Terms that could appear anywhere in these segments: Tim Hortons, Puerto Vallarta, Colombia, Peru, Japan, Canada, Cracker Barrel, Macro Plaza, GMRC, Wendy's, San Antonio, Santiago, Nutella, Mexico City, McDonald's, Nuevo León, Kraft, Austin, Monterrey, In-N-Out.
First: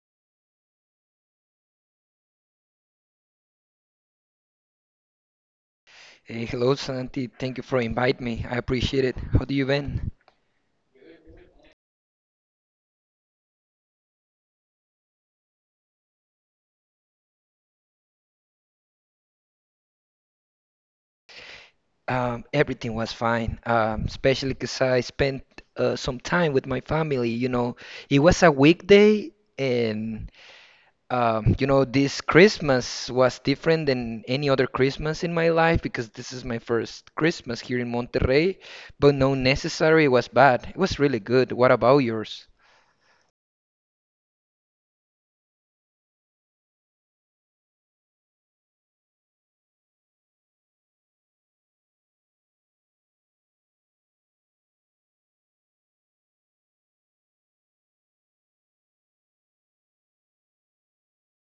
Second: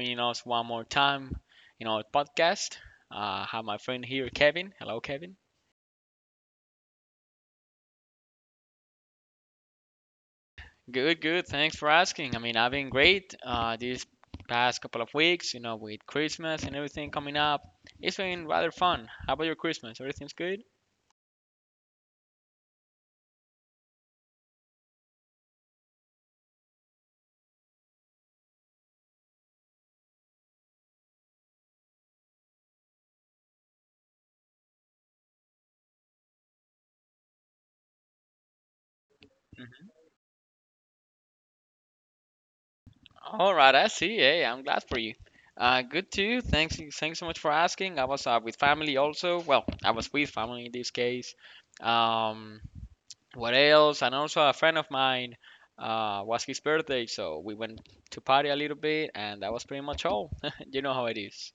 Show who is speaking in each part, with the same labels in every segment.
Speaker 1: joining us one more time in our podcast. I have my friend here, Kevin. Hello, Kevin.
Speaker 2: Hey, hello, Santi. Thank you for inviting me. I appreciate it. How do you been?
Speaker 1: Good, good. Thanks for asking. I mean, I've been great these past couple of weeks, you know, with Christmas and everything coming up. It's been rather fun. How about your Christmas? Everything's good?
Speaker 2: Everything was fine, especially because I spent some time with my family. You know, it was a weekday, and this Christmas was different than any other Christmas in my life because this is my first Christmas here in Monterrey. But no necessary, it was bad. It was really good. What about yours?
Speaker 1: All right, I see. Hey, I'm glad for you. Good too. Thanks so much for asking. I was with family also. Well, I was with family in this case. Um, What else? And also a friend of mine was his birthday, so we went to party a little bit, and that was pretty much all. You know how it is.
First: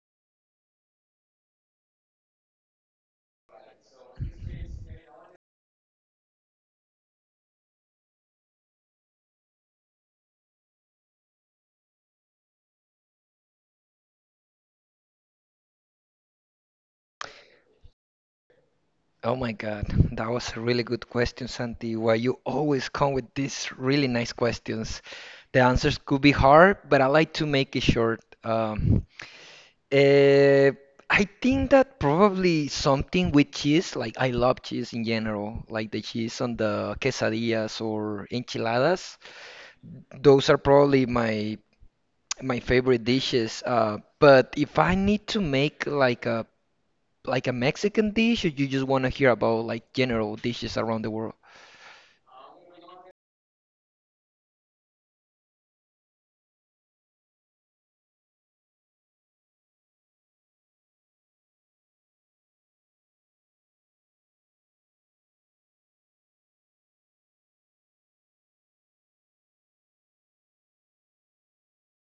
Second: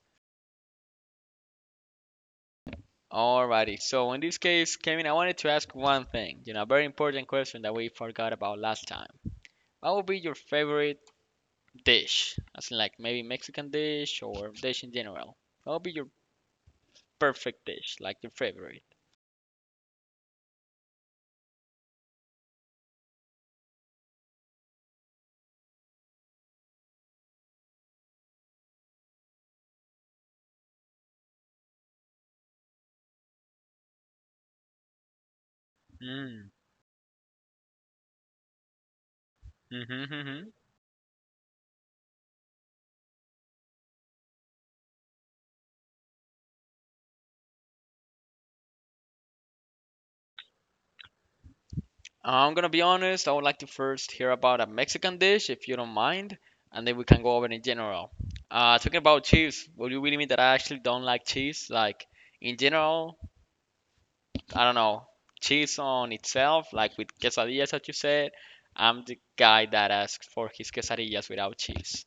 Speaker 1: Alrighty. So in this case, Kevin, I wanted to ask one thing. A very important question that we forgot about last time. What would be your favorite dish? As in, like maybe Mexican dish or dish in general. What would be your perfect dish, like your favorite?
Speaker 2: Oh my God, that was a really good question, Santi. Why you always come with these really nice questions? The answers could be hard, but I like to make it short. Eh, I think that probably something with cheese, like I love cheese in general, like the cheese
Speaker 1: Mm.
Speaker 2: on the quesadillas or enchiladas. Those
Speaker 1: Mm-hmm.
Speaker 2: are probably my favorite dishes. But if I need to make like a Mexican dish, or you just want to hear about like general dishes around the world?
Speaker 1: I'm gonna be honest, I would like to first hear about a Mexican dish, if you don't mind, and then we can go over in general. Talking about cheese, will you really mean that I actually don't like cheese? Like, in general, I don't know, cheese on itself, like with quesadillas that you said, I'm the guy that asks for his quesadillas without cheese.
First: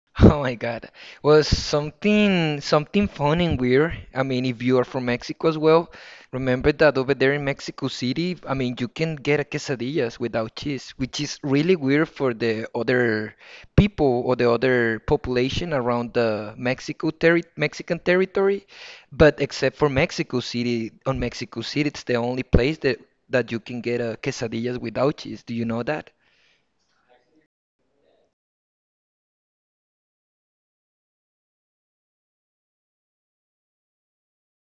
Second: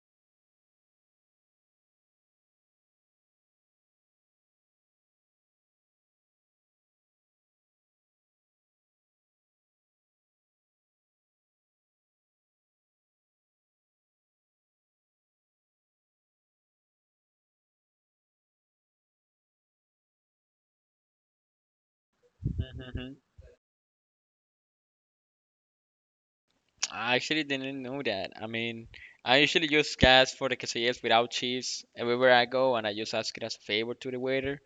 Speaker 2: Oh my God. Well, something fun and weird. I mean, if you are from Mexico as well, remember that over there in Mexico City, I mean, you can get a quesadillas without cheese, which is really weird for the other people or the other population around the Mexico terri Mexican territory. But except for Mexico City, on Mexico City, it's the only place that
Speaker 1: Hmm.
Speaker 2: that you can get a quesadillas without cheese. Do you know that?
Speaker 1: I actually didn't know that. I mean, I usually just ask for the quesadillas without cheese everywhere I go, and I just ask it as a favor to the waiter.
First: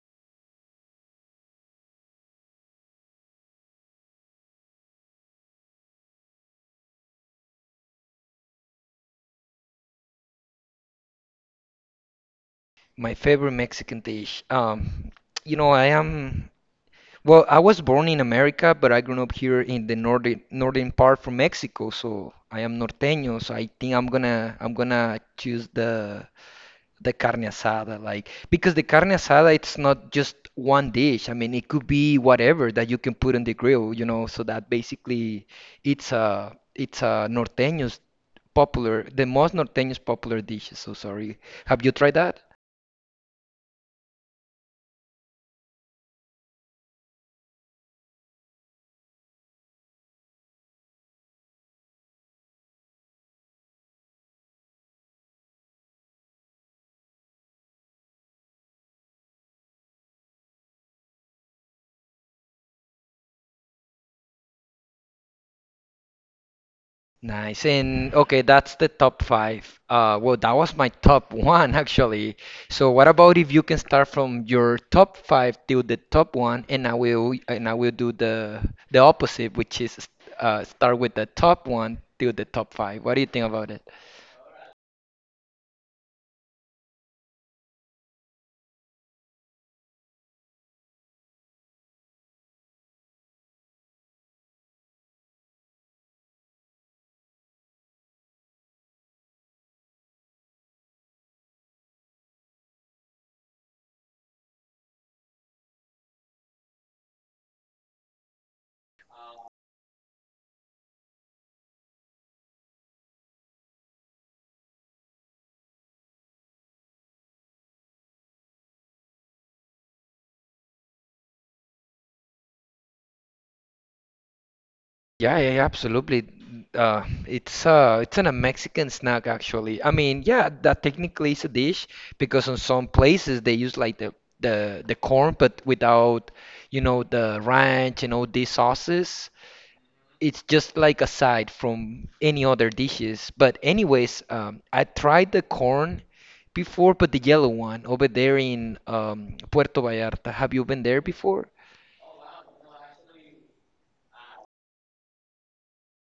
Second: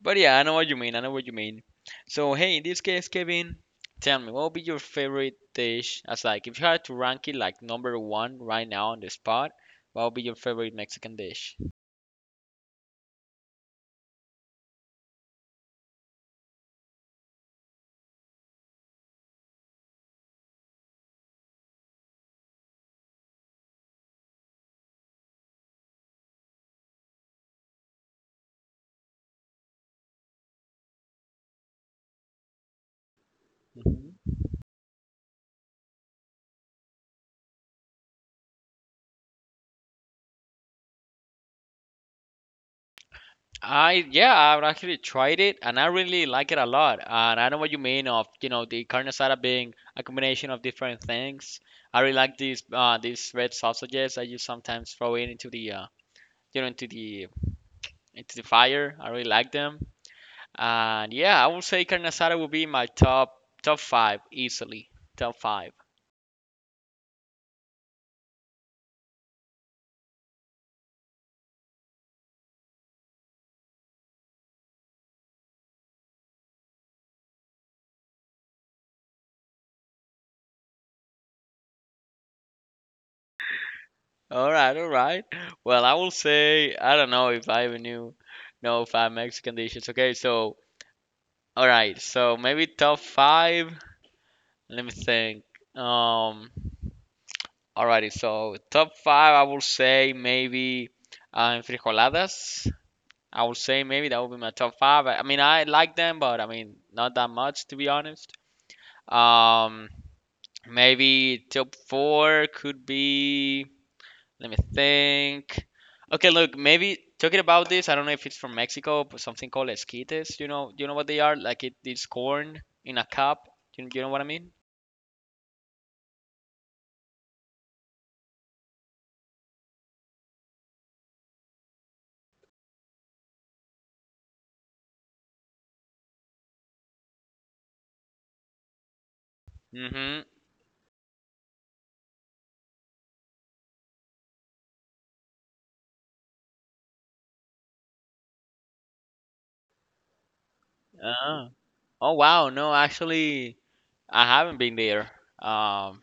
Speaker 1: But yeah, I know what you mean. I know what you mean. So hey, in this case, Kevin, tell me, what would be your favorite dish? As like, if you had to rank it like number one right now on the spot, what would be your favorite Mexican dish?
Speaker 2: My favorite Mexican dish. You know, I am. Well, I was born in America, but I grew up here in the northern part from Mexico, so I am norteño, so I think I'm gonna choose the carne asada, like because the carne asada it's not just one dish. I mean, it could be whatever that you can put on the grill, you know,
Speaker 1: Mhm.
Speaker 2: so that basically it's a norteño's popular the most norteño's popular dishes. So sorry. Have you tried that?
Speaker 1: I Yeah, I've actually tried it and I really like it a lot. And I know what you mean of the carne asada being a combination of different things. I really like these red sausages that you sometimes throw in into the you know into the fire. I really like them. And yeah, I would say carne asada would be my top five easily. Top five.
Speaker 2: Nice. And okay, that's the top five. Well, that was my top one actually. So what about if you can start from your top five till the top one, and I will do the opposite, which is start with the top one till the top five. What do you think about it?
Speaker 1: All right, all right. Well, I will say I don't know if I even knew know five Mexican dishes. Okay, so all right, so maybe top five. Let me think. Um, Alrighty, so top five, I will say maybe frijoladas. I will say maybe that would be my top five. I mean, I like them, but I mean, not that much to be honest. Um, Maybe top four could be. Let me think. Okay, look, maybe talking about this, I don't know if it's from Mexico, but something called esquites. You know what they are? Like it's corn in a cup. You know what I mean?
Speaker 2: Yeah, yeah, yeah, absolutely. It's an, a Mexican snack actually. I mean, yeah, that technically is a dish because in some places they use like the corn, but without, you know, the ranch and all these sauces.
Speaker 1: Mm-hmm.
Speaker 2: It's just like a side from any other dishes. But anyways, I tried the corn before, but the yellow one over there in Puerto Vallarta. Have you been there
Speaker 1: Oh.
Speaker 2: before?
Speaker 1: Oh wow. No, actually, I haven't been there. Um,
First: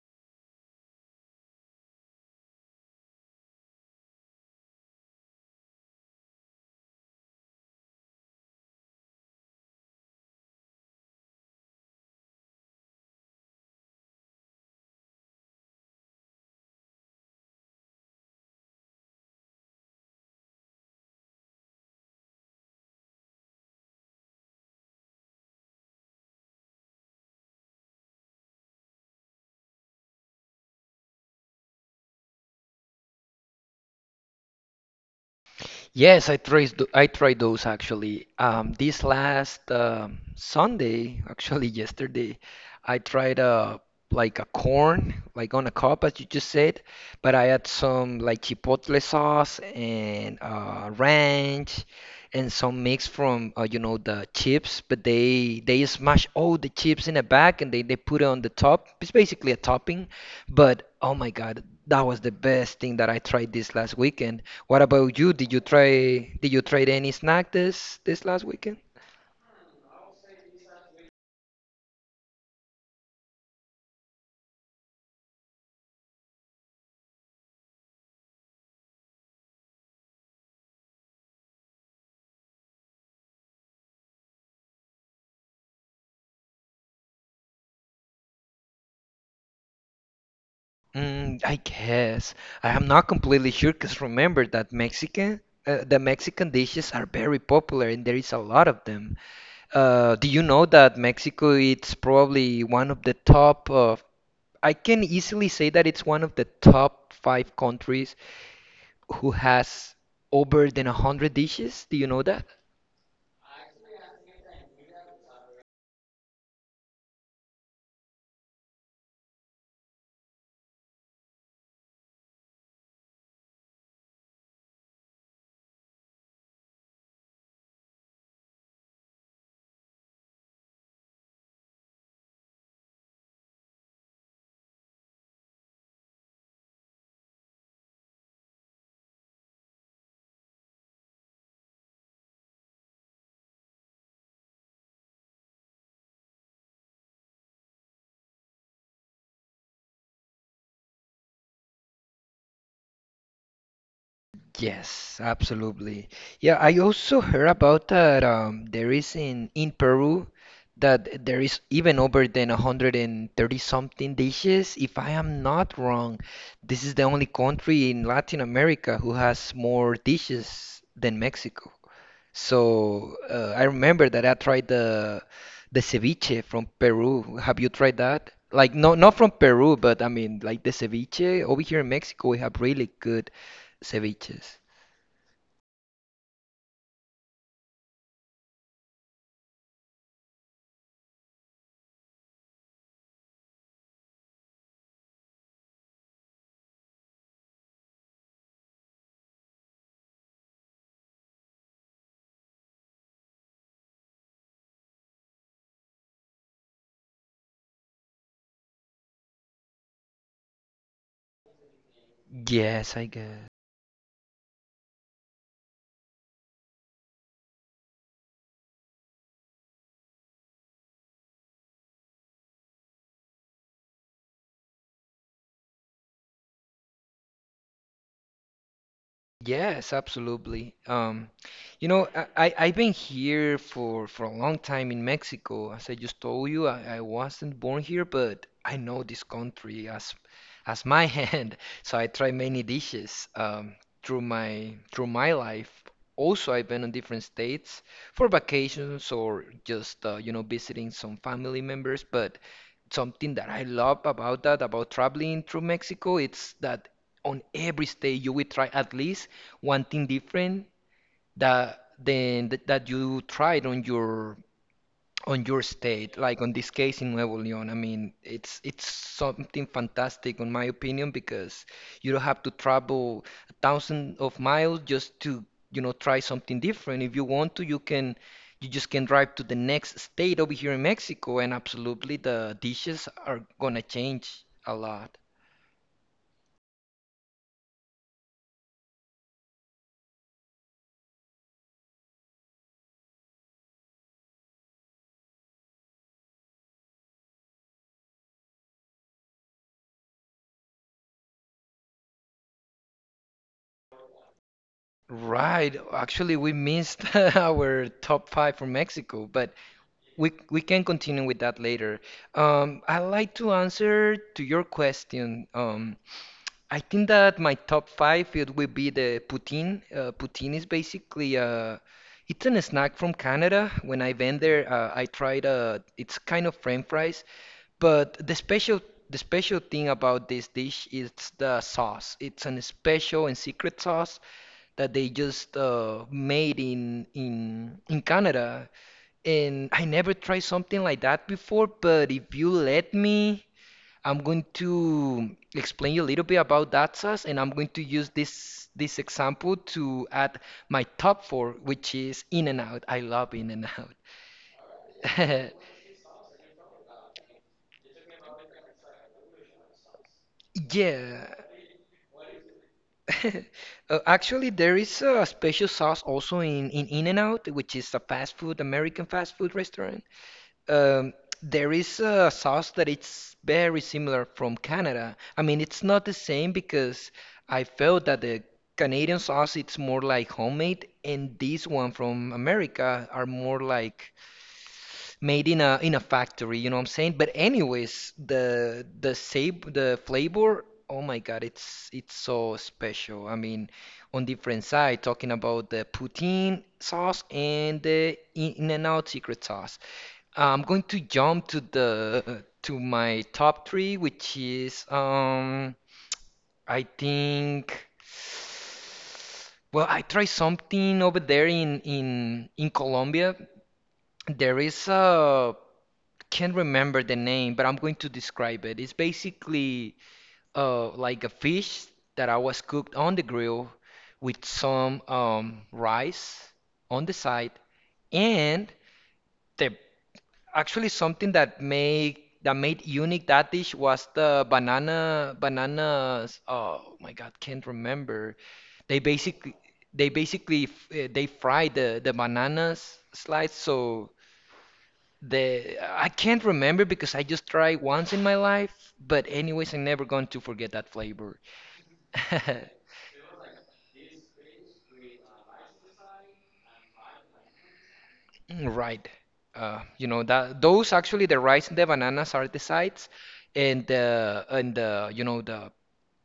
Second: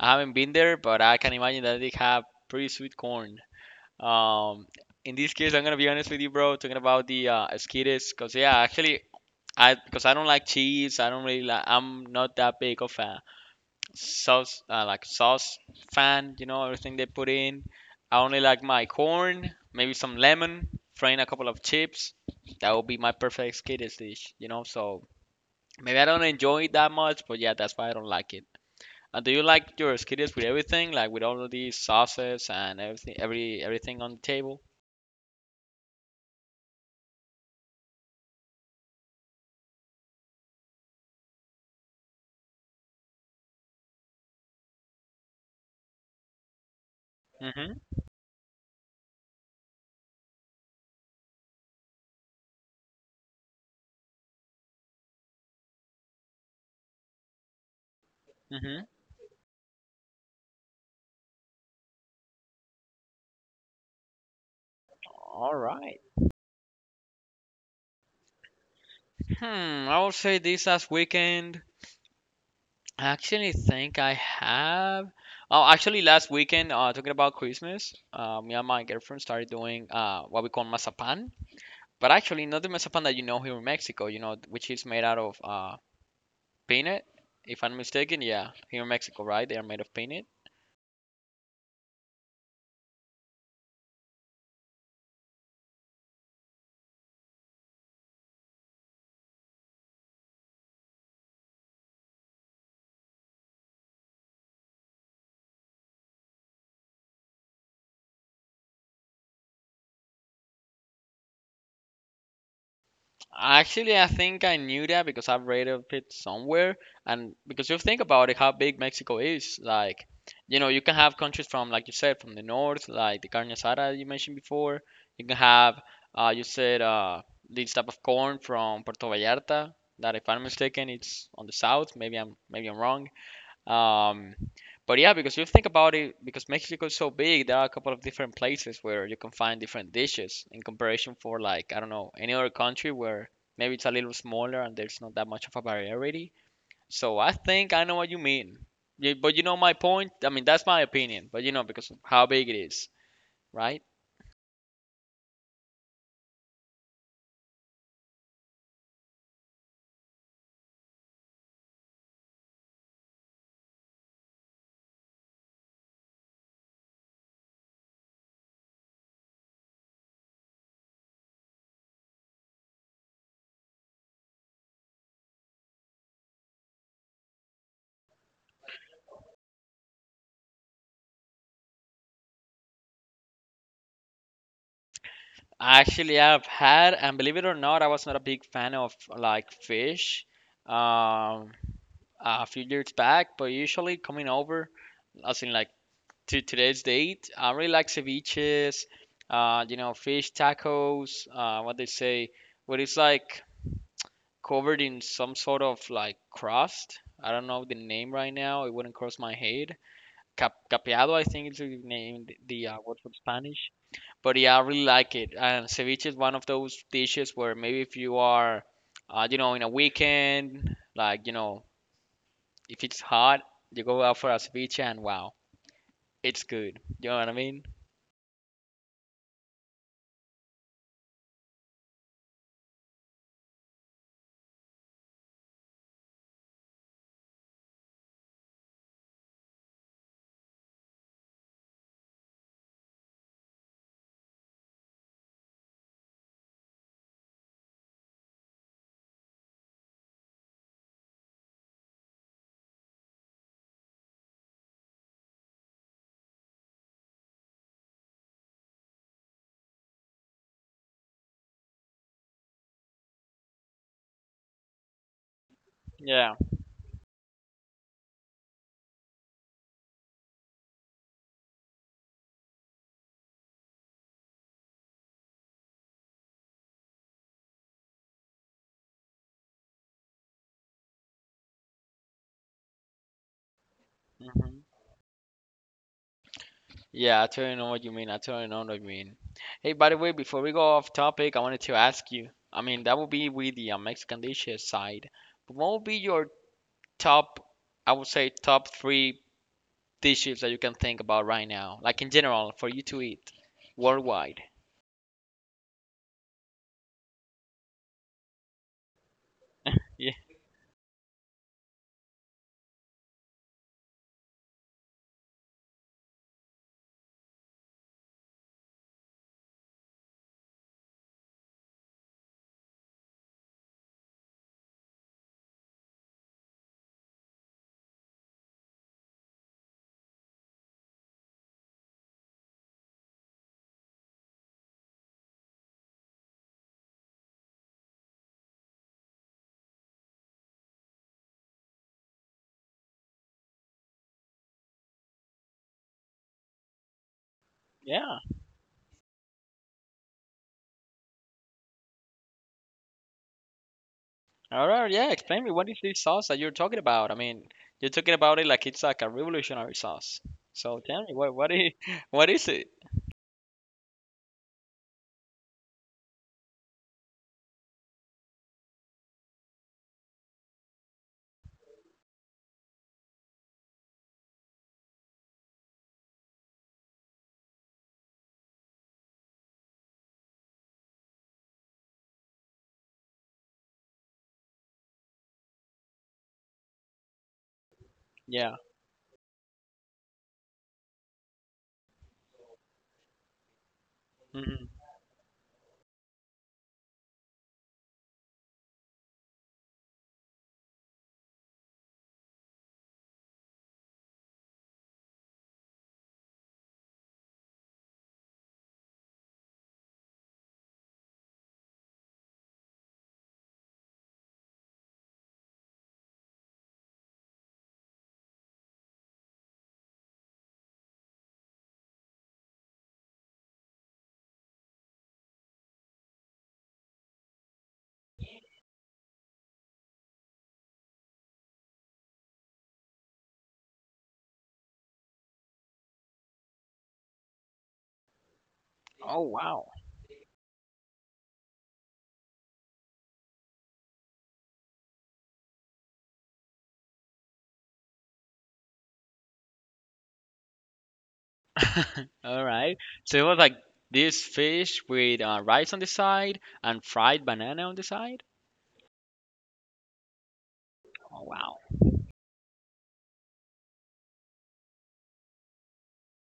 Speaker 1: I haven't been there, but I can imagine that they have pretty sweet corn. Um, in this case, I'm gonna be honest with you, bro. Talking about the esquites, cause yeah, actually, I because I don't like cheese. I don't really like. I'm not that big of a sauce fan. You know everything they put in. I only like my corn, maybe some lemon, frying a couple of chips. That would be my perfect kiddies dish. So maybe I don't enjoy it that much, but yeah, that's why I don't like it. And do you like your skiddies with everything, like with all of these sauces and everything, everything on the table?
Speaker 2: Yes, I tried those actually. This last Sunday, actually yesterday, I tried like a corn, like on a cup, as you just said, but I add
Speaker 1: Mhm.
Speaker 2: some like chipotle sauce and ranch and some mix from you know the chips, but they smash all the chips in a bag and they put it on the
Speaker 1: Mhm.
Speaker 2: top. It's basically a topping, but oh my God, that was the best thing that I tried this last weekend. What about you? Did
Speaker 1: All
Speaker 2: you
Speaker 1: right.
Speaker 2: try did you try any snack this last weekend?
Speaker 1: Hmm. I would say this last weekend. I actually think I have. Oh, actually, last weekend, talking about Christmas, me and my girlfriend started doing what we call mazapan. But actually, not the mazapan that you know here in Mexico, which is made out of peanut, if I'm mistaken. Yeah, here in Mexico, right? They are made of peanut.
Speaker 2: Mm, I guess I am not completely sure because remember that Mexican the Mexican dishes are very popular and there is a lot of them. Do you know that Mexico it's probably one of the top of I can easily say that it's one of the top five countries who has over than 100 dishes. Do you know that?
Speaker 1: Actually, I think I knew that because I've read of it somewhere, and because you think about it, how big Mexico is, you can have countries from, like you said, from the north, like the carne asada you mentioned before. You can have, you said, this type of corn from Puerto Vallarta, that if I'm mistaken, it's on the south. Maybe I'm wrong. Um, but yeah, because you think about it, because Mexico is so big, there are a couple of different places where you can find different dishes in comparison for like, I don't know, any other country where maybe it's a little smaller and there's not that much of a variety. So I think I know what you mean. Yeah, but you know my point? I mean, that's my opinion, but because of how big it is, right?
Speaker 2: Yes, absolutely. Yeah, I also heard about that there is in Peru that there is even over than 130 something dishes. If I am not wrong, this is the only country in Latin America who has more dishes than Mexico. So I remember that I tried the ceviche from Peru. Have you tried that? Like no, not from Peru, but I mean like the ceviche over here in Mexico, we have really good ceviches.
Speaker 1: Actually, I've had, and believe it or not, I was not a big fan of like fish um, a few years back, but usually coming over, as in like to today's date. I really like ceviches, fish tacos, what they say, what it's like covered in some sort of like crust. I don't know the name right now. It wouldn't cross my head. Capeado, I think is the name, the
Speaker 2: Yes,
Speaker 1: word
Speaker 2: I
Speaker 1: from
Speaker 2: guess.
Speaker 1: Spanish. But yeah, I really like it. And ceviche is one of those dishes where maybe if you are, in a weekend, if it's hot, you go out for a ceviche and wow, it's good. You know what I mean?
Speaker 2: Yes, absolutely. You know, I've been here for a long time in Mexico. As I just told you, I wasn't born here, but I know this country as my hand. So I try many dishes through my life. Also, I've been in different states for vacations or just you know visiting some family members. But something that I love about that, about traveling through Mexico, it's that on every state you will try at least one thing different that you tried on your state,
Speaker 1: Yeah.
Speaker 2: like on this case in Nuevo León. I mean, it's something fantastic in my opinion because you don't have to travel a thousand of miles just to, you know, try something different. If you want to, you just can drive to the next state over here in Mexico and absolutely the dishes are gonna change
Speaker 1: Mhm.
Speaker 2: a lot.
Speaker 1: Yeah, I totally know what you mean. I totally know what you mean. Hey, by the way, before we go off topic, I wanted to ask you. I mean, that would be with the Mexican dishes side. But what would be your top, I would say, top three dishes that you can think about right now, like in general, for you to eat worldwide?
Speaker 2: Right. Actually, we missed our top five from Mexico, but
Speaker 1: Yeah.
Speaker 2: we can continue with that later. I like to answer to your question. I think that my top five it will be the poutine. Poutine is basically it's a snack from Canada. When I went there, I tried it's kind of French fries, but the special thing about this dish is the sauce. It's an special and secret sauce that they just made in Canada. And I never tried something like that before, but if you let me, I'm going to explain you a little bit about that sauce, and I'm going to use
Speaker 1: Yeah.
Speaker 2: this example to add my top four, which is In-N-Out. I love In-N-Out.
Speaker 1: All right. Yeah. Explain me. What is this sauce that you're talking about? I mean, you're talking about it like it's like a revolutionary sauce. So tell me,
Speaker 2: Yeah.
Speaker 1: what is what is it?
Speaker 2: Actually, there is a special sauce also in In-N-Out, which is a fast food, American fast food restaurant. Um, there is a sauce that it's very similar from Canada. I mean, it's not the same because I felt that the Canadian sauce it's more like homemade, and this one from America are more like made in a factory, you know what I'm saying? But anyways,
Speaker 1: Yeah.
Speaker 2: the flavor, oh my God, it's so special. I mean, on different
Speaker 1: Hmm.
Speaker 2: side, talking about the poutine sauce and the In-N-Out secret sauce. I'm going to jump to the to my top three, which is I think well I tried something over there in Colombia. There is a can't remember the name, but I'm going to describe it. It's basically like a fish that I was cooked on the grill with some rice on the side, and the actually something that made unique that dish was the bananas. Oh my God, can't remember. They
Speaker 1: Oh,
Speaker 2: basically
Speaker 1: wow.
Speaker 2: they fry the bananas slice so the I can't remember because I just tried once in my life, but anyways, I'm never going to forget that flavor.
Speaker 1: All right. So it was like this fish with rice on the side and fried banana on the side.
Speaker 2: Right. You know that those
Speaker 1: Oh
Speaker 2: actually the
Speaker 1: wow.
Speaker 2: rice and the bananas are the sides, and the you know the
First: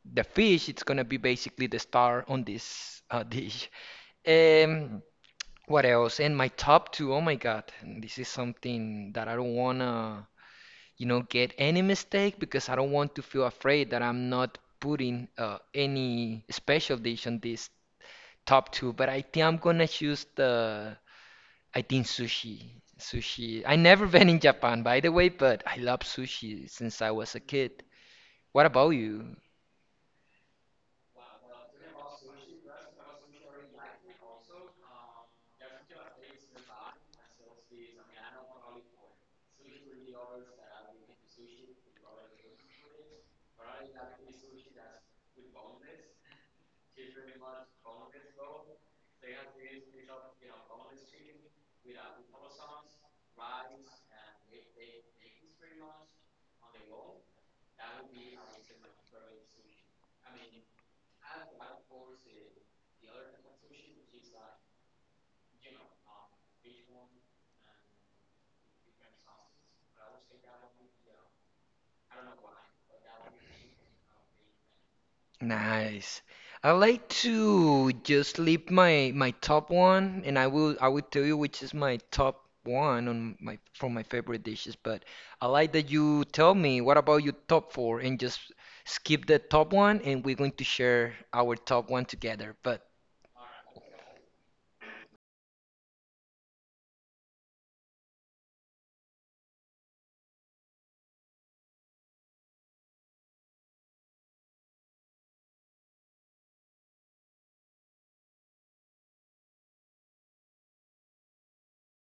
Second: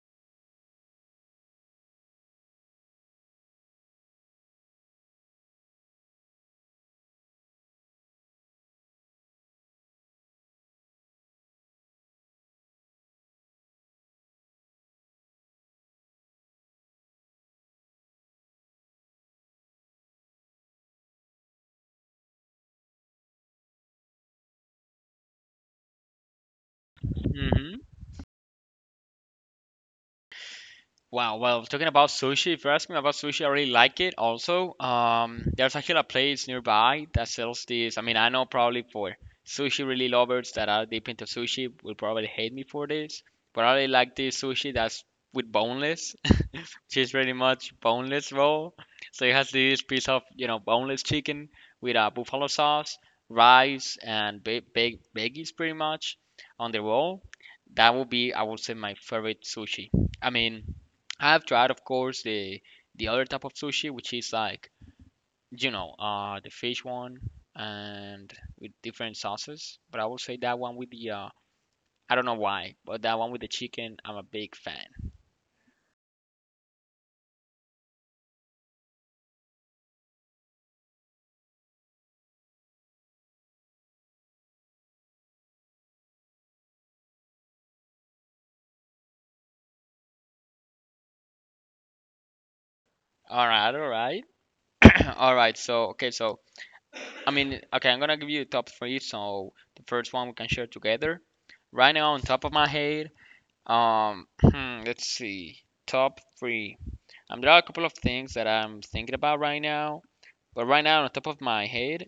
Speaker 2: the fish it's gonna be basically the star on this dish. Um, what else? And my top two, oh my God, this is something that I don't wanna you know, get any mistake because I don't want to feel afraid that I'm not putting any special dish on this top two. But I think I'm gonna I think sushi. Sushi. I never been in Japan, by the way, but I love sushi since I was a
Speaker 1: Hmm.
Speaker 2: kid. What about you?
Speaker 1: Wow, well, talking about sushi, if you're asking me about sushi, I really like it also. There's actually a place nearby that sells this. I mean, I know probably for sushi really lovers that are deep into sushi will probably hate me for this, but I really like this sushi that's with boneless, which is pretty much boneless roll. So it has this piece of boneless chicken with a buffalo sauce, rice, and ba ba veggies pretty much on the roll. That would be, I would say, my favorite sushi. I mean, I've tried, of course, the other type of sushi, which is like, the fish one and with different sauces. But I will say that one with the I don't know why, but that one with the chicken, I'm a big fan.
Speaker 2: Nice. I like to just leave my top one, and I will tell you which is my top one on my favorite dishes. But I like that you tell me what about your top four, and just skip the top one, and we're going to share our top one together. But
Speaker 1: All right, all right. So okay, so I mean, okay, I'm gonna give you the top three. So the first one we can share together. Right now, on top of my head, um, let's see, top three. There are a couple of things that I'm thinking about right now. But right now, on top of my head,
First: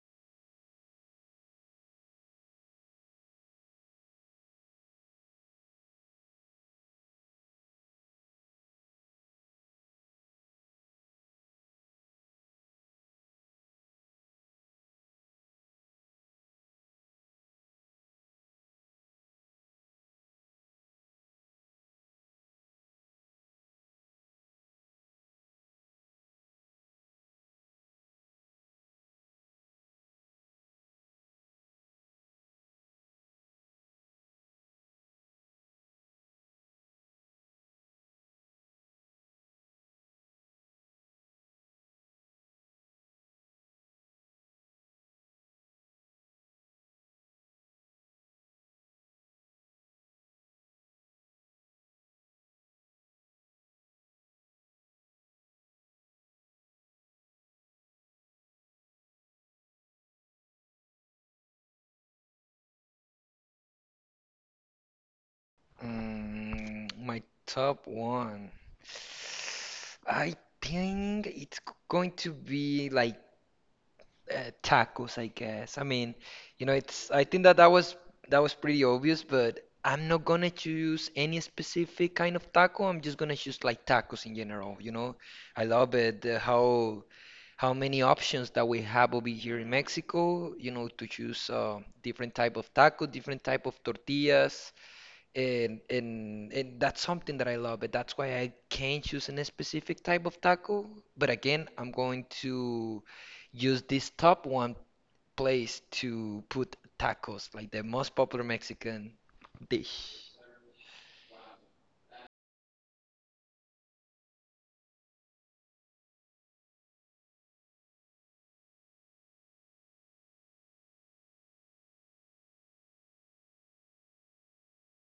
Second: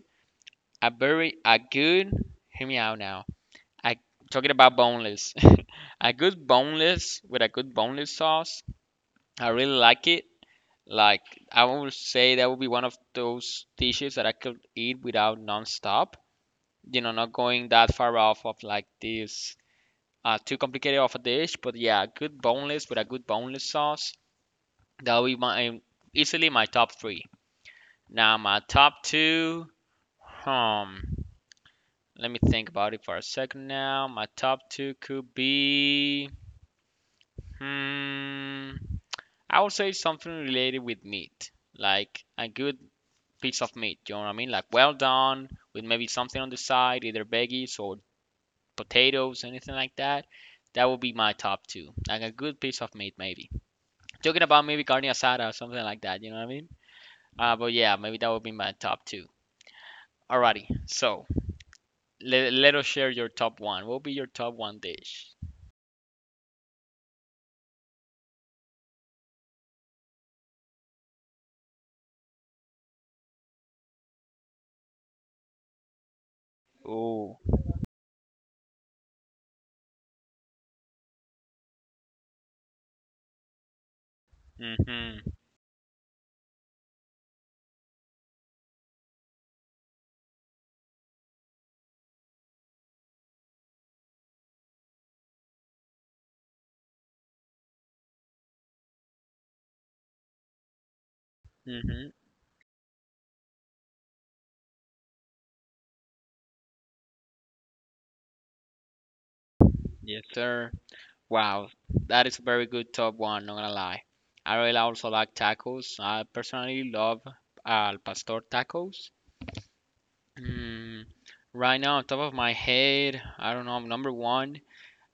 Speaker 1: a good, hear me out now. I Talking about boneless. A good boneless with a good boneless sauce. I really like it. Like I would say that would be one of those dishes that I could eat without non-stop. Not going that far off of like this too complicated of a dish, but yeah, a good boneless with a good boneless sauce. That would be my easily my top three. Now my top two, hmm. Let me think about it for a second now. My top two could be. Hmm, I would say something related with meat, like a good piece of meat. You know what I mean? Like well done, with maybe something on the side, either veggies or potatoes, anything like that. That would be my top two. Like a good piece of meat, maybe. Talking about maybe carne asada or something like that. You know what I mean? But yeah, maybe that would be my top two. Alrighty, so let us share your top one. What would be your top one dish?
Speaker 2: mm, my top one, I think it's going to be like tacos, I guess. I mean, you know, it's I
Speaker 1: Ooh.
Speaker 2: think that was that was pretty obvious, but I'm not gonna choose any specific kind of taco. I'm just gonna choose like tacos in general, you know.
Speaker 1: Mhm.
Speaker 2: I love it how many options that we have over here in Mexico, you know, to choose different type of taco, different type of tortillas. And that's something that I love, and that's why I can't choose any specific type of taco. But again, I'm
Speaker 1: Mhm.
Speaker 2: going to use this top one place to put tacos, like the most popular Mexican
Speaker 1: Yes,
Speaker 2: dish.
Speaker 1: sir. Wow, that is a very good top one. Not gonna lie. I really also like tacos. I personally love al pastor tacos. Mm, right now, on top of my head, I don't know. Number one.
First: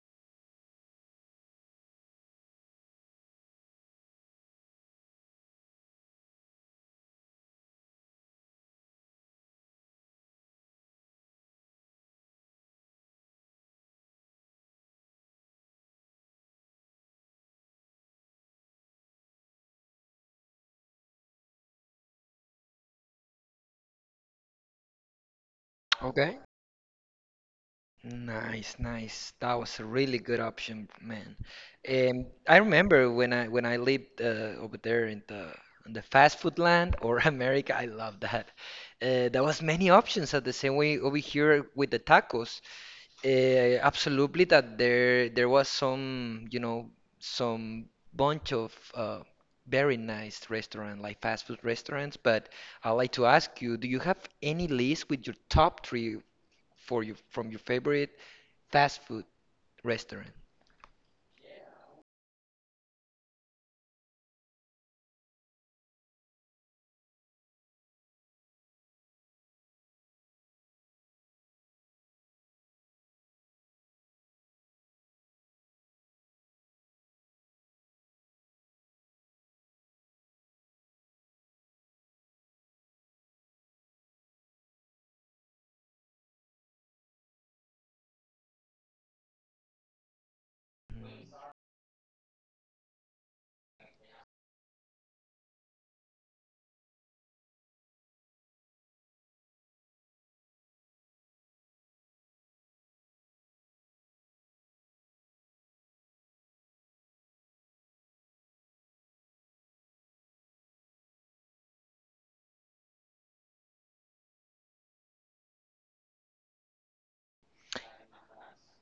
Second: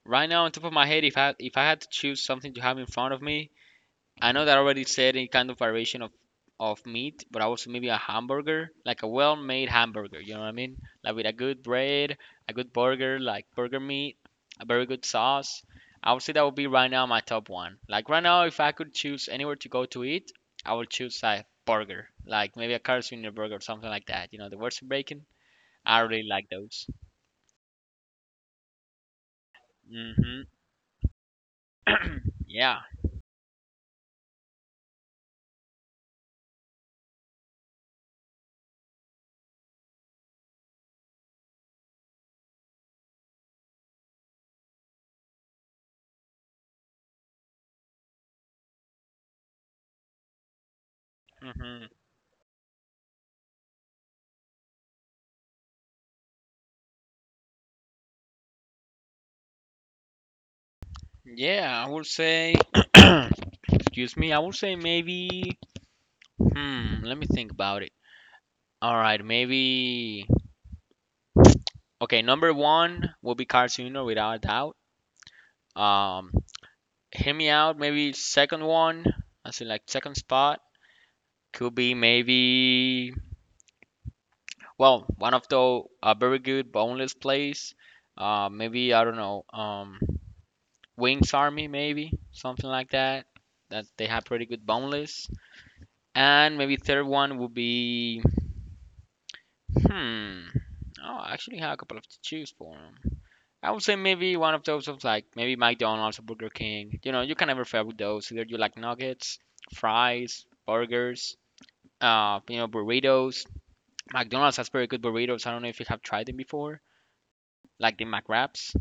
Speaker 1: Right now, on top of my head, if I had to choose something to have in front of me, I know that I already said any kind of variation of meat, but I was maybe a hamburger, like a well-made hamburger. You know what I mean? Like with a good bread, a good burger, like burger meat, a very good sauce. I would say that would be right now my top one. Like right now, if I could choose anywhere to go to eat, I would choose a burger, like maybe a Carl's Jr. burger or something like that. You know, the worst bacon. I really
Speaker 2: Okay.
Speaker 1: like those.
Speaker 2: Nice, nice. That was a really good
Speaker 1: Mhm.
Speaker 2: option, man. I
Speaker 1: Yeah.
Speaker 2: remember when I lived over there in the fast food land or America. I love that. There was many options at the same way over here with the tacos. That there was some, you know, some bunch of very nice restaurant, like fast food
Speaker 1: Mhm.
Speaker 2: restaurants. But I'd like to ask you, do you have any list with your top three for you from your favorite fast food restaurant?
Speaker 1: Yeah, I would say. Excuse me. I would say maybe. Let me think about it. All right, maybe. Okay, number one will be Carcino without a doubt. Um, Hear me out. Maybe second one, I see like second spot could be maybe well one of the very good boneless plays. Maybe I don't know. Wings Army maybe something like that. That they have pretty good boneless. And maybe third one would be hmm. Oh, I actually have a couple of to choose for. I would say maybe one of those of like maybe McDonald's or Burger King. You know, you can never fail with those. Either you like nuggets, fries, burgers, you know, burritos. McDonald's has very good burritos. I don't know if you have tried them before, like the McWraps.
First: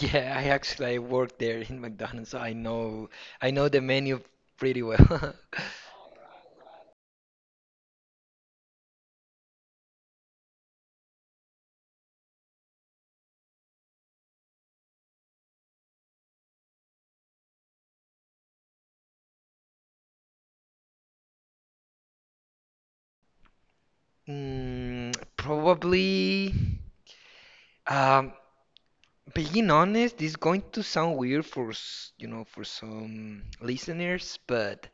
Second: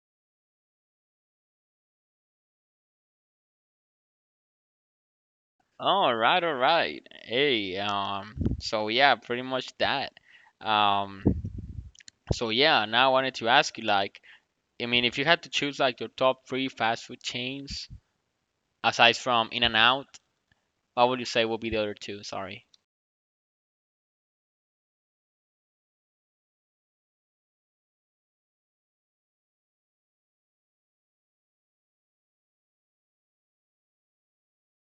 Speaker 2: Yeah, I actually I worked there in McDonald's, so I know the menu pretty well.
Speaker 1: All right, all right. Hey, so yeah, pretty much that. Um, so yeah, now I wanted to ask you like, I mean, if you had to choose like your top three fast food chains aside from In-N-Out, what would you say would be the other two? Sorry.
Speaker 2: Mm, probably. Um, Being honest, this is going to sound weird for you know for some listeners, but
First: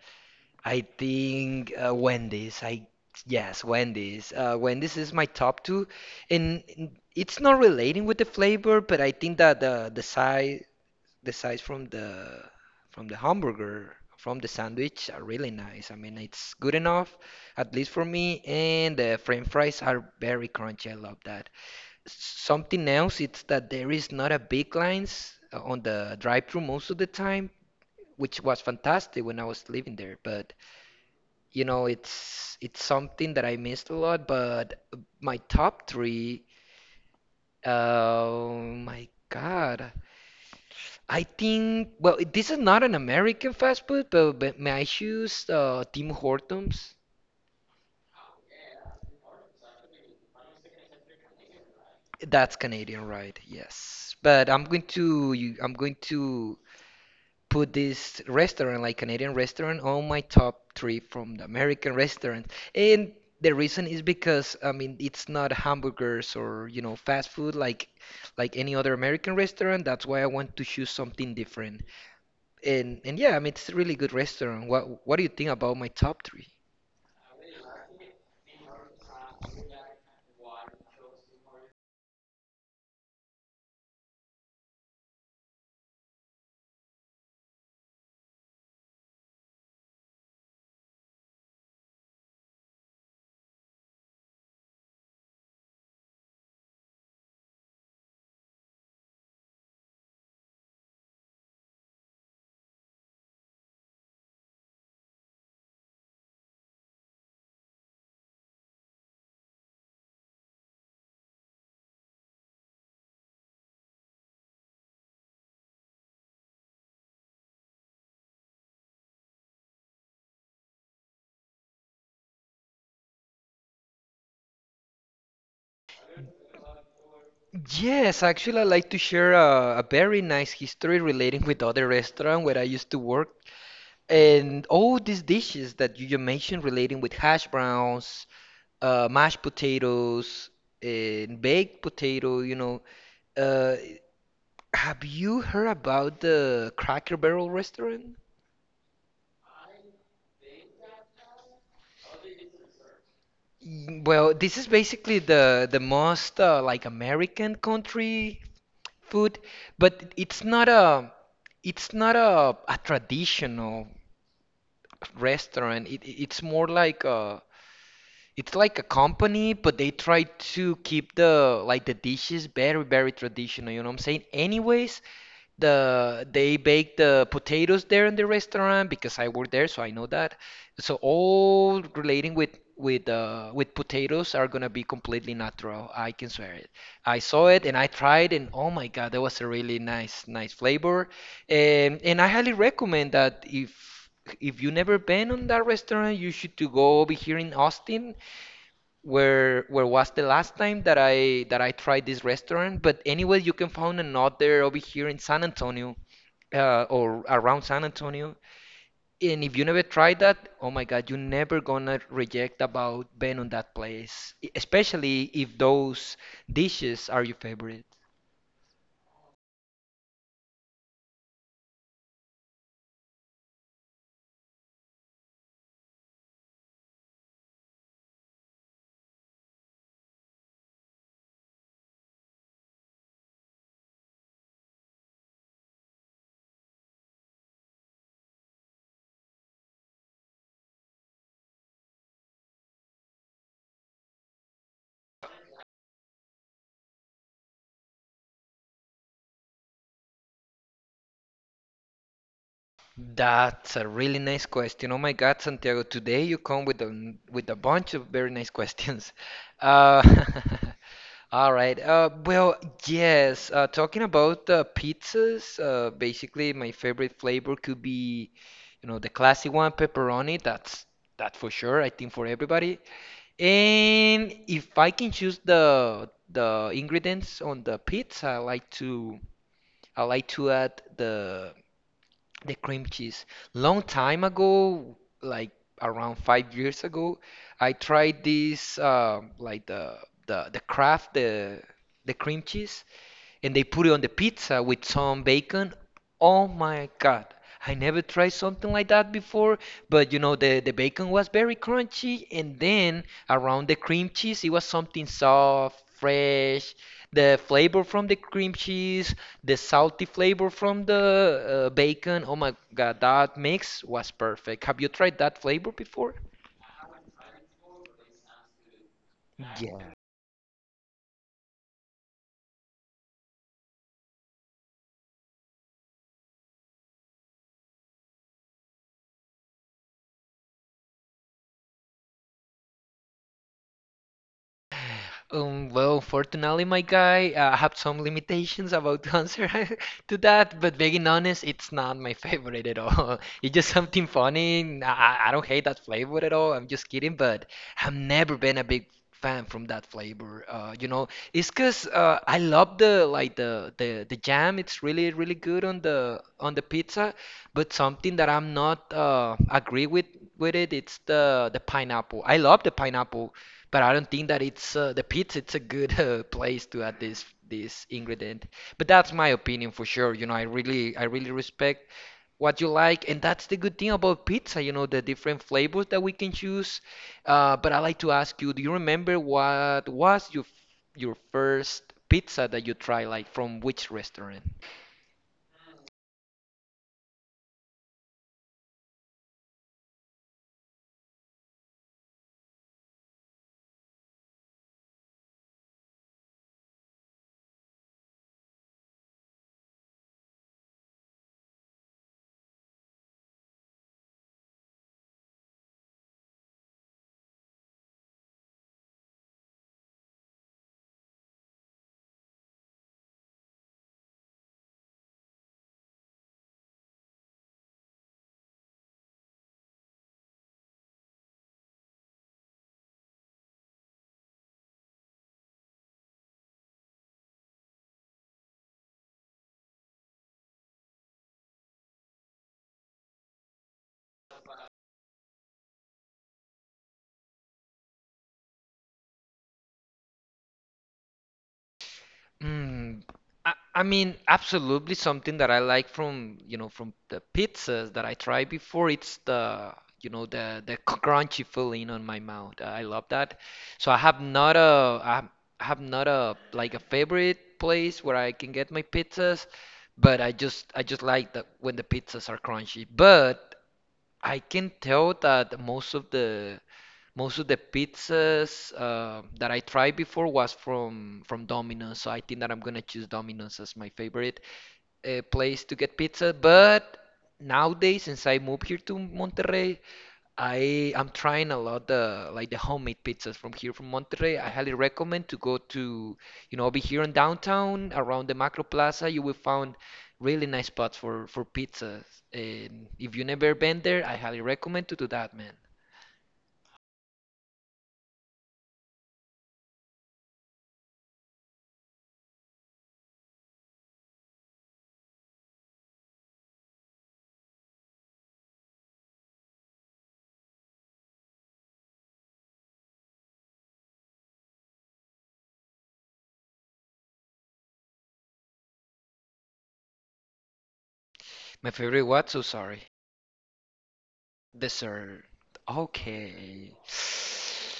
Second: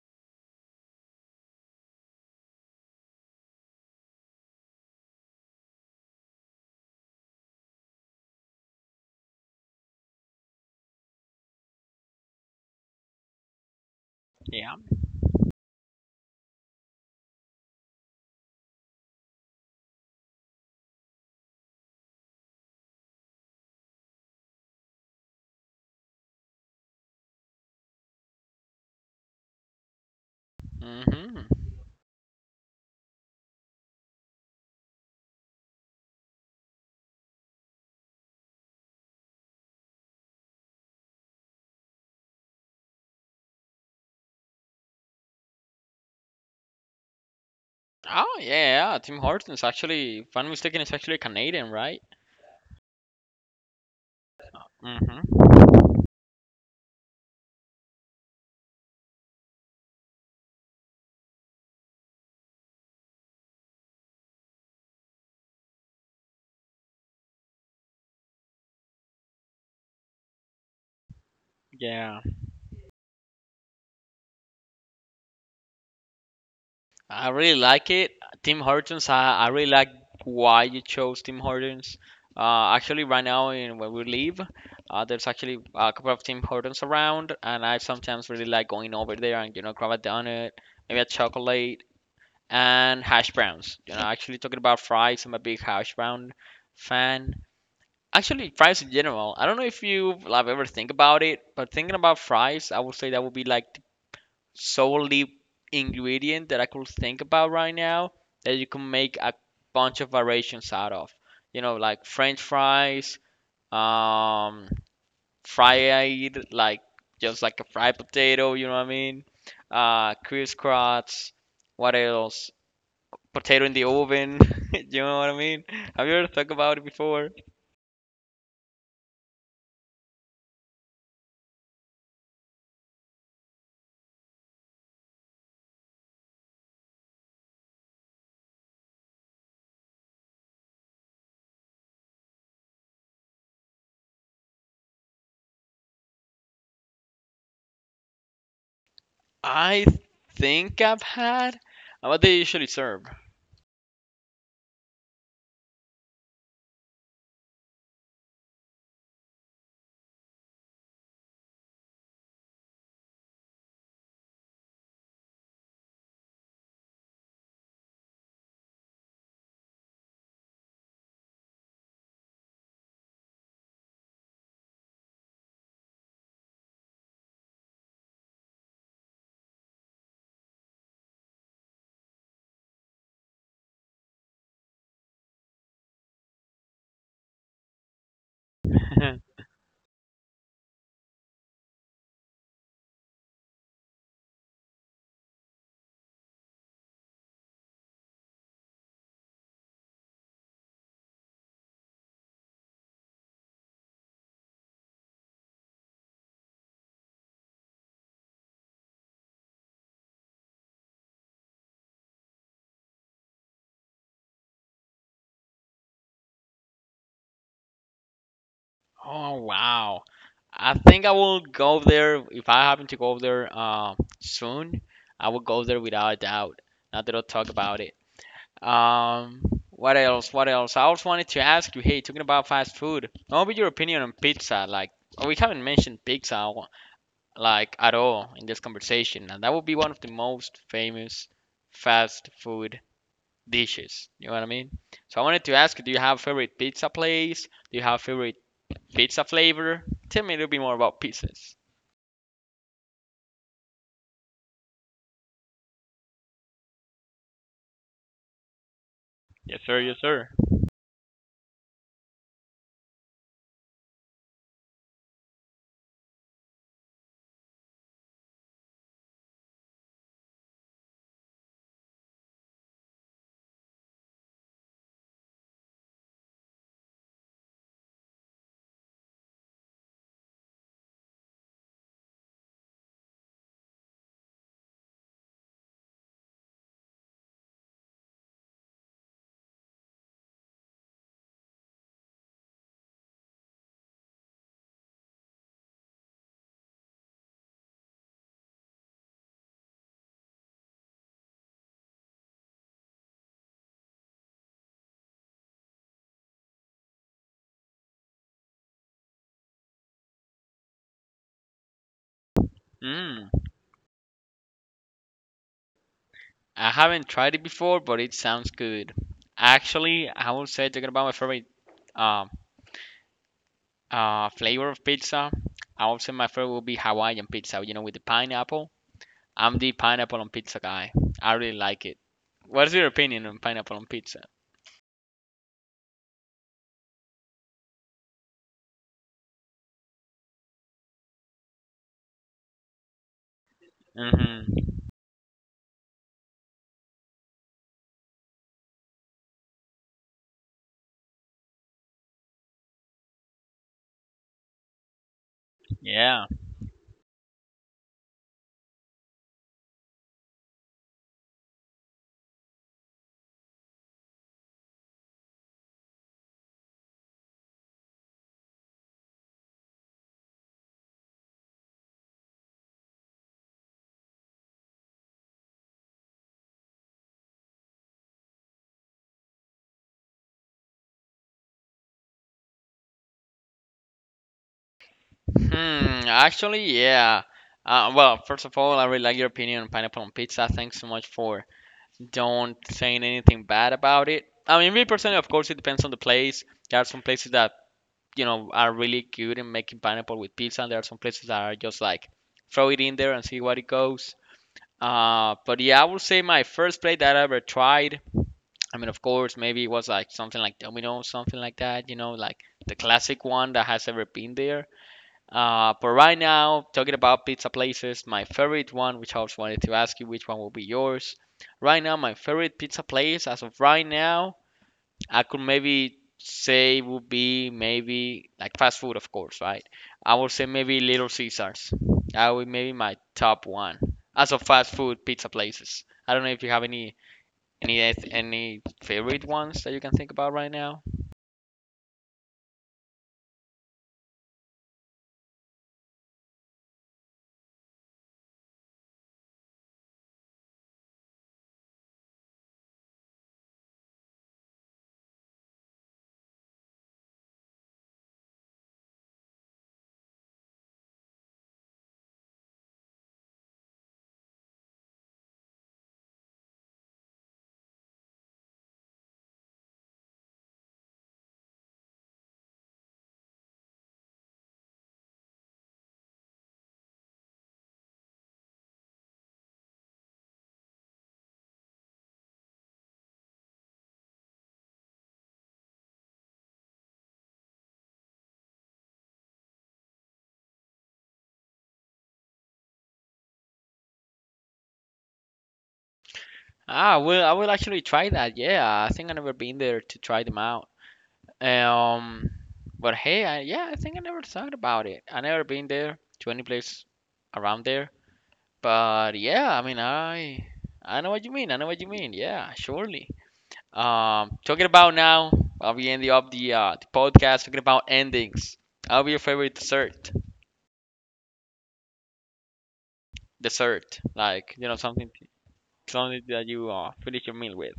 Speaker 2: I think Wendy's. Wendy's. Wendy's is my top two, and it's not relating with the flavor, but I think that the size the size from the hamburger from the
Speaker 1: Yeah.
Speaker 2: sandwich are really nice. I mean, it's good enough, at least for me, and the French fries are very crunchy. I love that. Something else it's that there is not a big lines on the drive-through most of the time, which was fantastic when I was living there, but
Speaker 1: Mhm.
Speaker 2: you know it's something that I missed a lot. But my top three, oh my god, I think, well, this is not an American fast food, but may I choose Tim Hortons?
Speaker 1: Oh yeah, Tim Hortons actually, if I'm mistaken, it's actually Canadian, right?
Speaker 2: That's Canadian, right? Yes, but i'm going to
Speaker 1: Mhm.
Speaker 2: you i'm going to put this restaurant, like Canadian restaurant, on my top three from the American restaurant. And the reason is because I mean it's not hamburgers or you know fast food like any other American restaurant. That's why I want to choose something different.
Speaker 1: Yeah,
Speaker 2: And yeah, I mean it's a really good restaurant. What do you think about my top three?
Speaker 1: I really like it. Tim Hortons, I really like why you chose Tim Hortons. Actually, right now in where we live, there's actually a couple of Tim Hortons around, and I sometimes really like going over there and you know grab a donut, maybe a chocolate, and hash browns. You know, actually talking about fries, I'm a big hash brown fan. Actually, fries in general. I don't know if you have ever think about it, but thinking about fries, I would say that would be like the solely ingredient that I could think about right now that you can make a bunch of variations out of. You know, like French fries, um, fried like just like a fried potato. You know what I mean? Crisscross. What else? Potato in the oven. You know what I mean? Have you ever thought about it before?
Speaker 2: Yes, actually, I like to share a very nice history relating with other restaurant where I used to work. And all these dishes that you just mentioned relating with hash browns, mashed potatoes, and baked potato, you know. Uh, have you heard about the Cracker Barrel restaurant?
Speaker 1: I think I've had. And what they usually serve.
Speaker 2: Mm, well, this is basically the most like American country food, but it's not a it's not a traditional restaurant. It's more like a it's like a company, but they try to keep the like the dishes very, very traditional, you know what I'm saying? Anyways, they bake the potatoes there in the restaurant because I work there, so I know that. So all relating with potatoes are gonna be completely natural. I can swear it. I saw it and I tried, and oh my God, that was a really nice flavor. And I highly recommend that if you never been on that restaurant, you should to go over here in Austin where was the last time that I tried this restaurant. But anyway, you can find another over here in San Antonio or around San Antonio. And if you never tried that, oh my God, you're never gonna reject about being on that place, especially if those dishes are your favorite.
Speaker 1: Oh wow. I think I will go there if I happen to go there soon. I will go there without a doubt. Now that I'll talk about it. Um, what else? What else? I also wanted to ask you. Hey, talking about fast food, what would your opinion on pizza? Like, we haven't mentioned pizza like at all in this conversation, and that would be one of the most famous fast food dishes. You know what I mean? So I wanted to ask you, do you have a favorite pizza place? Do you have a favorite pizza flavor? Tell me a little bit more about pizzas.
Speaker 2: That's a really nice question. Oh my God, Santiago, today you come with a bunch of very nice questions.
Speaker 1: Yes, sir. Yes,
Speaker 2: Uh,
Speaker 1: sir.
Speaker 2: all right. Well, yes. Talking about pizzas, basically my favorite flavor could be, you know, the classic one, pepperoni. That's that for sure. I think for everybody. And if I can choose the ingredients on the pizza, I like to add the cream cheese. Long time ago, like around 5 years ago, I tried this like the the Kraft the cream cheese, and they put it on the pizza with some bacon. Oh my God. I never tried something like that before, but you know, the bacon was very crunchy, and then around the cream cheese, it was something soft, fresh. The flavor from the cream cheese, the salty flavor from the bacon. Oh my God,
Speaker 1: Mm,
Speaker 2: that mix was perfect. Have you tried that flavor before?
Speaker 1: I haven't tried it before, but it sounds good.
Speaker 2: Yeah.
Speaker 1: Actually, I would say talking about my favorite um flavor of pizza. I would say my favorite would be Hawaiian pizza, you know, with the pineapple. I'm the pineapple on pizza guy. I really like it. What's your opinion on pineapple on pizza?
Speaker 2: Well, fortunately, my guy, I have some limitations about the answer to that, but being honest, it's not my favorite at all. It's just something funny.
Speaker 1: hmm
Speaker 2: And I don't hate that flavor at all. I'm just kidding, but I've never been a big fan from that flavor. You know, it's 'cause I love the like the, the jam. It's really really good
Speaker 1: Yeah.
Speaker 2: on the pizza, but something that I'm not agree with it, it's the pineapple. I love the pineapple, but I don't think that it's the pizza. It's a good place to add this ingredient. But that's my opinion for sure. You know, I really respect what you like, and that's the good thing about pizza. You know, the different flavors that we can choose. But I like to ask you, do you remember what was your first pizza that you tried, like from which restaurant?
Speaker 1: Actually, yeah. Well, first of all, I really like your opinion on pineapple on pizza. Thanks so much for don't saying anything bad about it. I mean, me personally, of course, it depends on the place. There are some places that, you know, are really good in making pineapple with pizza, and there are some places that are just like throw it in there and see what it goes. But yeah, I would say my first plate that I ever tried. I mean, of course, maybe it was like something like Domino, something like that, you know, like the classic one that has ever been there. But right now, talking about pizza places, my favorite one, which I was wanted to ask you, which one will be yours? Right now, my favorite pizza place, as of right now, I could maybe say would be maybe like fast food, of course, right? I would say maybe Little Caesars. That would maybe my top one as of fast food pizza places. I don't know if you have any favorite ones that you can think about right now.
Speaker 2: Mm, I mean, absolutely something that I like from, you know, from the pizzas that I tried before. It's the, you know, the crunchy feeling on my mouth. I love that. So I have not a like a favorite place where I can get my pizzas, but I just like that when the pizzas are crunchy. But I can tell that most of the pizzas that I tried before was from Domino's, so I think that I'm gonna choose Domino's as my favorite place to get pizza. But nowadays, since I moved here to Monterrey, I'm trying a lot the like the homemade pizzas from here from Monterrey. I highly recommend to go to, you know, be here in downtown around the Macro Plaza. You will find really nice spots for pizzas. And if you never been there, I highly recommend to do that, man.
Speaker 1: Ah, well, I will actually try that. Yeah, I think I've never been there to try them out. Um, but hey, I, yeah, I think I never thought about it. I never been there to any place around there. But yeah, I mean, I know what you mean. I know what you mean. Yeah, surely. Talking about now, I'll be ending up the podcast talking about endings. I'll be your favorite dessert.
Speaker 2: My favorite what? So sorry.
Speaker 1: Dessert, like you know something
Speaker 2: Dessert.
Speaker 1: something that you
Speaker 2: Okay.
Speaker 1: finish your meal with.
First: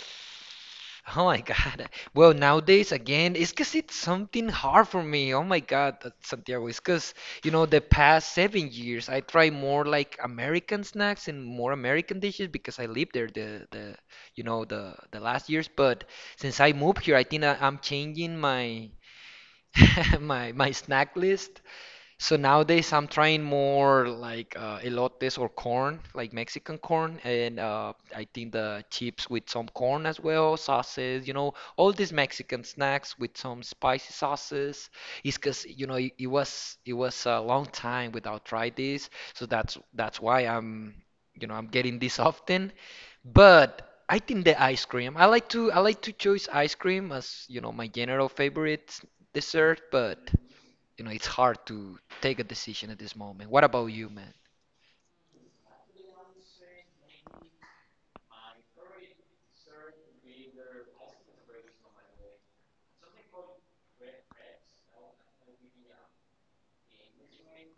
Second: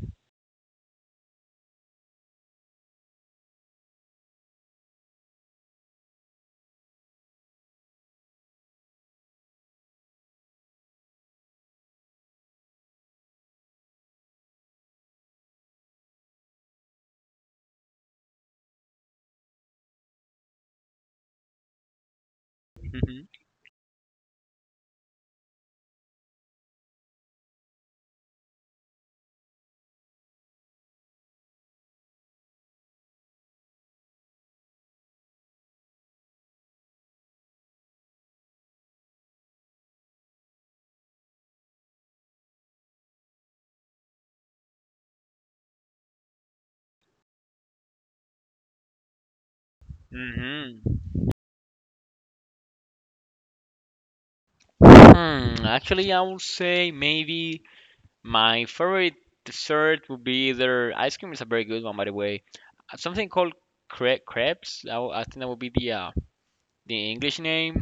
Speaker 2: Oh my God. Well, nowadays again, it's because it's something hard for me. Oh my God, Santiago. It's because, you know, the past 7 years I try more like American snacks and more American dishes because I lived there the you know the last years. But since I moved here, I'm changing my my snack list, so nowadays I'm
Speaker 1: Mhm.
Speaker 2: trying more like elotes or corn, like Mexican corn, and I think the chips with some corn as well, sauces, you know, all these Mexican snacks with some spicy sauces. It's 'cause you know it, it was a long time without try this, so that's why I'm you know I'm getting this often. But I think the ice cream. I like to choose ice cream as you know my general favorite dessert, but
Speaker 1: Mhm.
Speaker 2: you know, it's hard to take a decision at this moment. What about you, man?
Speaker 1: Hmm. Actually, I would say maybe. My favorite dessert would be either ice cream is a very good one, by the way. Something called crepes. I think that would be the English name.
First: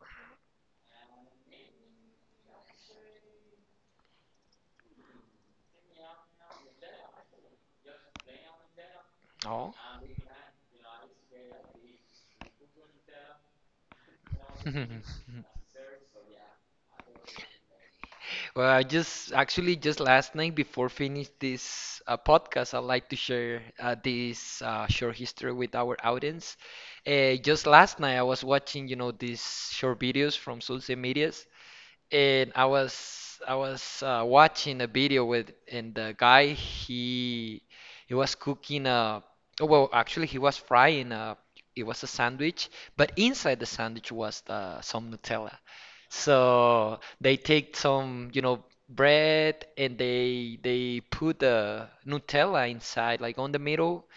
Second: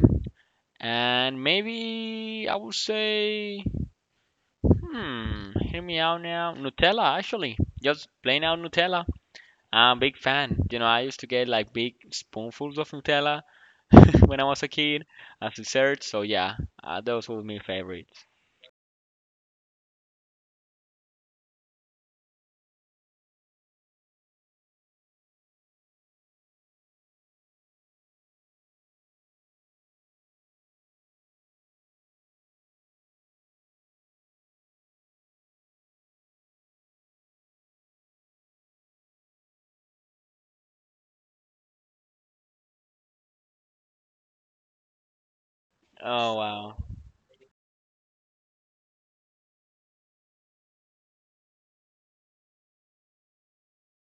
Speaker 1: And maybe I would say, hear me out now. Nutella, actually, just plain out Nutella.
Speaker 2: Oh.
Speaker 1: I'm a big fan. You know, I used to get like big spoonfuls of Nutella when I was a kid as dessert. So yeah, those were my favorites.
Speaker 2: Well, I just actually just last night before finish this podcast, I'd like to share this short history with our audience. Just last night, I was watching, you know, these short videos from social medias, and I was watching a video with, and the guy, he was cooking a oh, well actually he was frying a it was a sandwich, but inside the sandwich was some Nutella.
Speaker 1: Oh wow,
Speaker 2: So they take some, you know, bread, and they put the Nutella inside like on the middle.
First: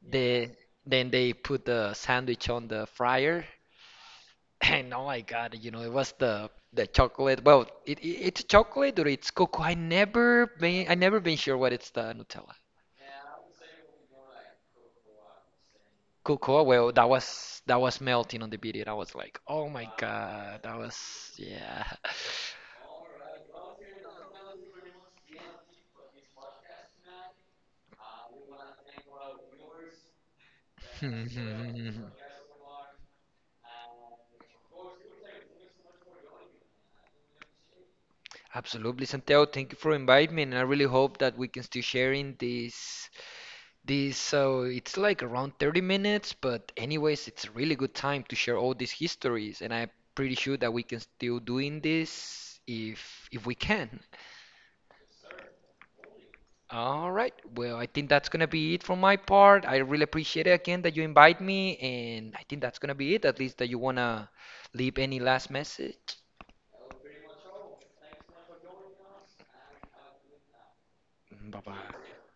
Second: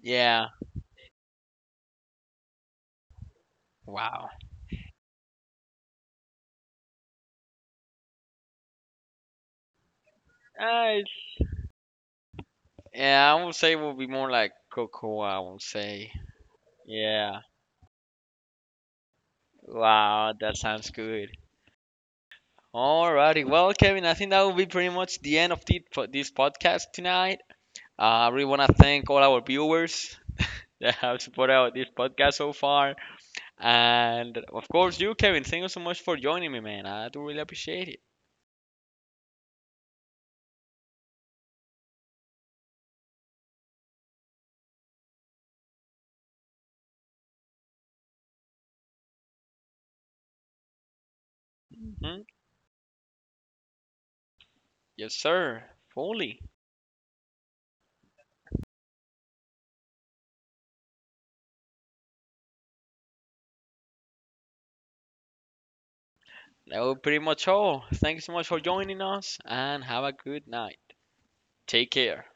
Speaker 1: yeah,
Speaker 2: They Then they put the sandwich on the fryer.
Speaker 1: wow.
Speaker 2: No, I got it. You know, it was the chocolate. Well, it's chocolate or it's cocoa. I
Speaker 1: I
Speaker 2: never been sure what it's the Nutella.
Speaker 1: Yeah, I would say it would be more like cocoa, I would say.
Speaker 2: Cocoa. Well,
Speaker 1: Yeah.
Speaker 2: that was melting on the video. And I was like, oh my
Speaker 1: Wow, that
Speaker 2: God, that
Speaker 1: sounds
Speaker 2: was
Speaker 1: good.
Speaker 2: yeah.
Speaker 1: Alrighty. Well, Kevin, I think that will be pretty much the end of the, this podcast tonight. I really want to thank all our viewers that have supported our, this podcast so far. And of course, you, Kevin, thank you so much for joining me, man. I do really appreciate it.
Speaker 2: Absolutely, Santiago. Thank you for inviting me, and I really hope that we can still sharing this. This, so it's like around 30 minutes, but anyways, it's a really good time to share all these histories, and I'm pretty sure that we can still doing
Speaker 1: Mhm.
Speaker 2: this if we can.
Speaker 1: Yes, sir. Fully.
Speaker 2: All right. Well, I think that's gonna be it from my part. I really appreciate it again that you invite me, and I think that's gonna be it. At least that you wanna leave any last message.
Speaker 1: That will be pretty much all. Thank you so much for joining us and have a good night.
Speaker 2: Bye
Speaker 1: Take
Speaker 2: bye.
Speaker 1: care.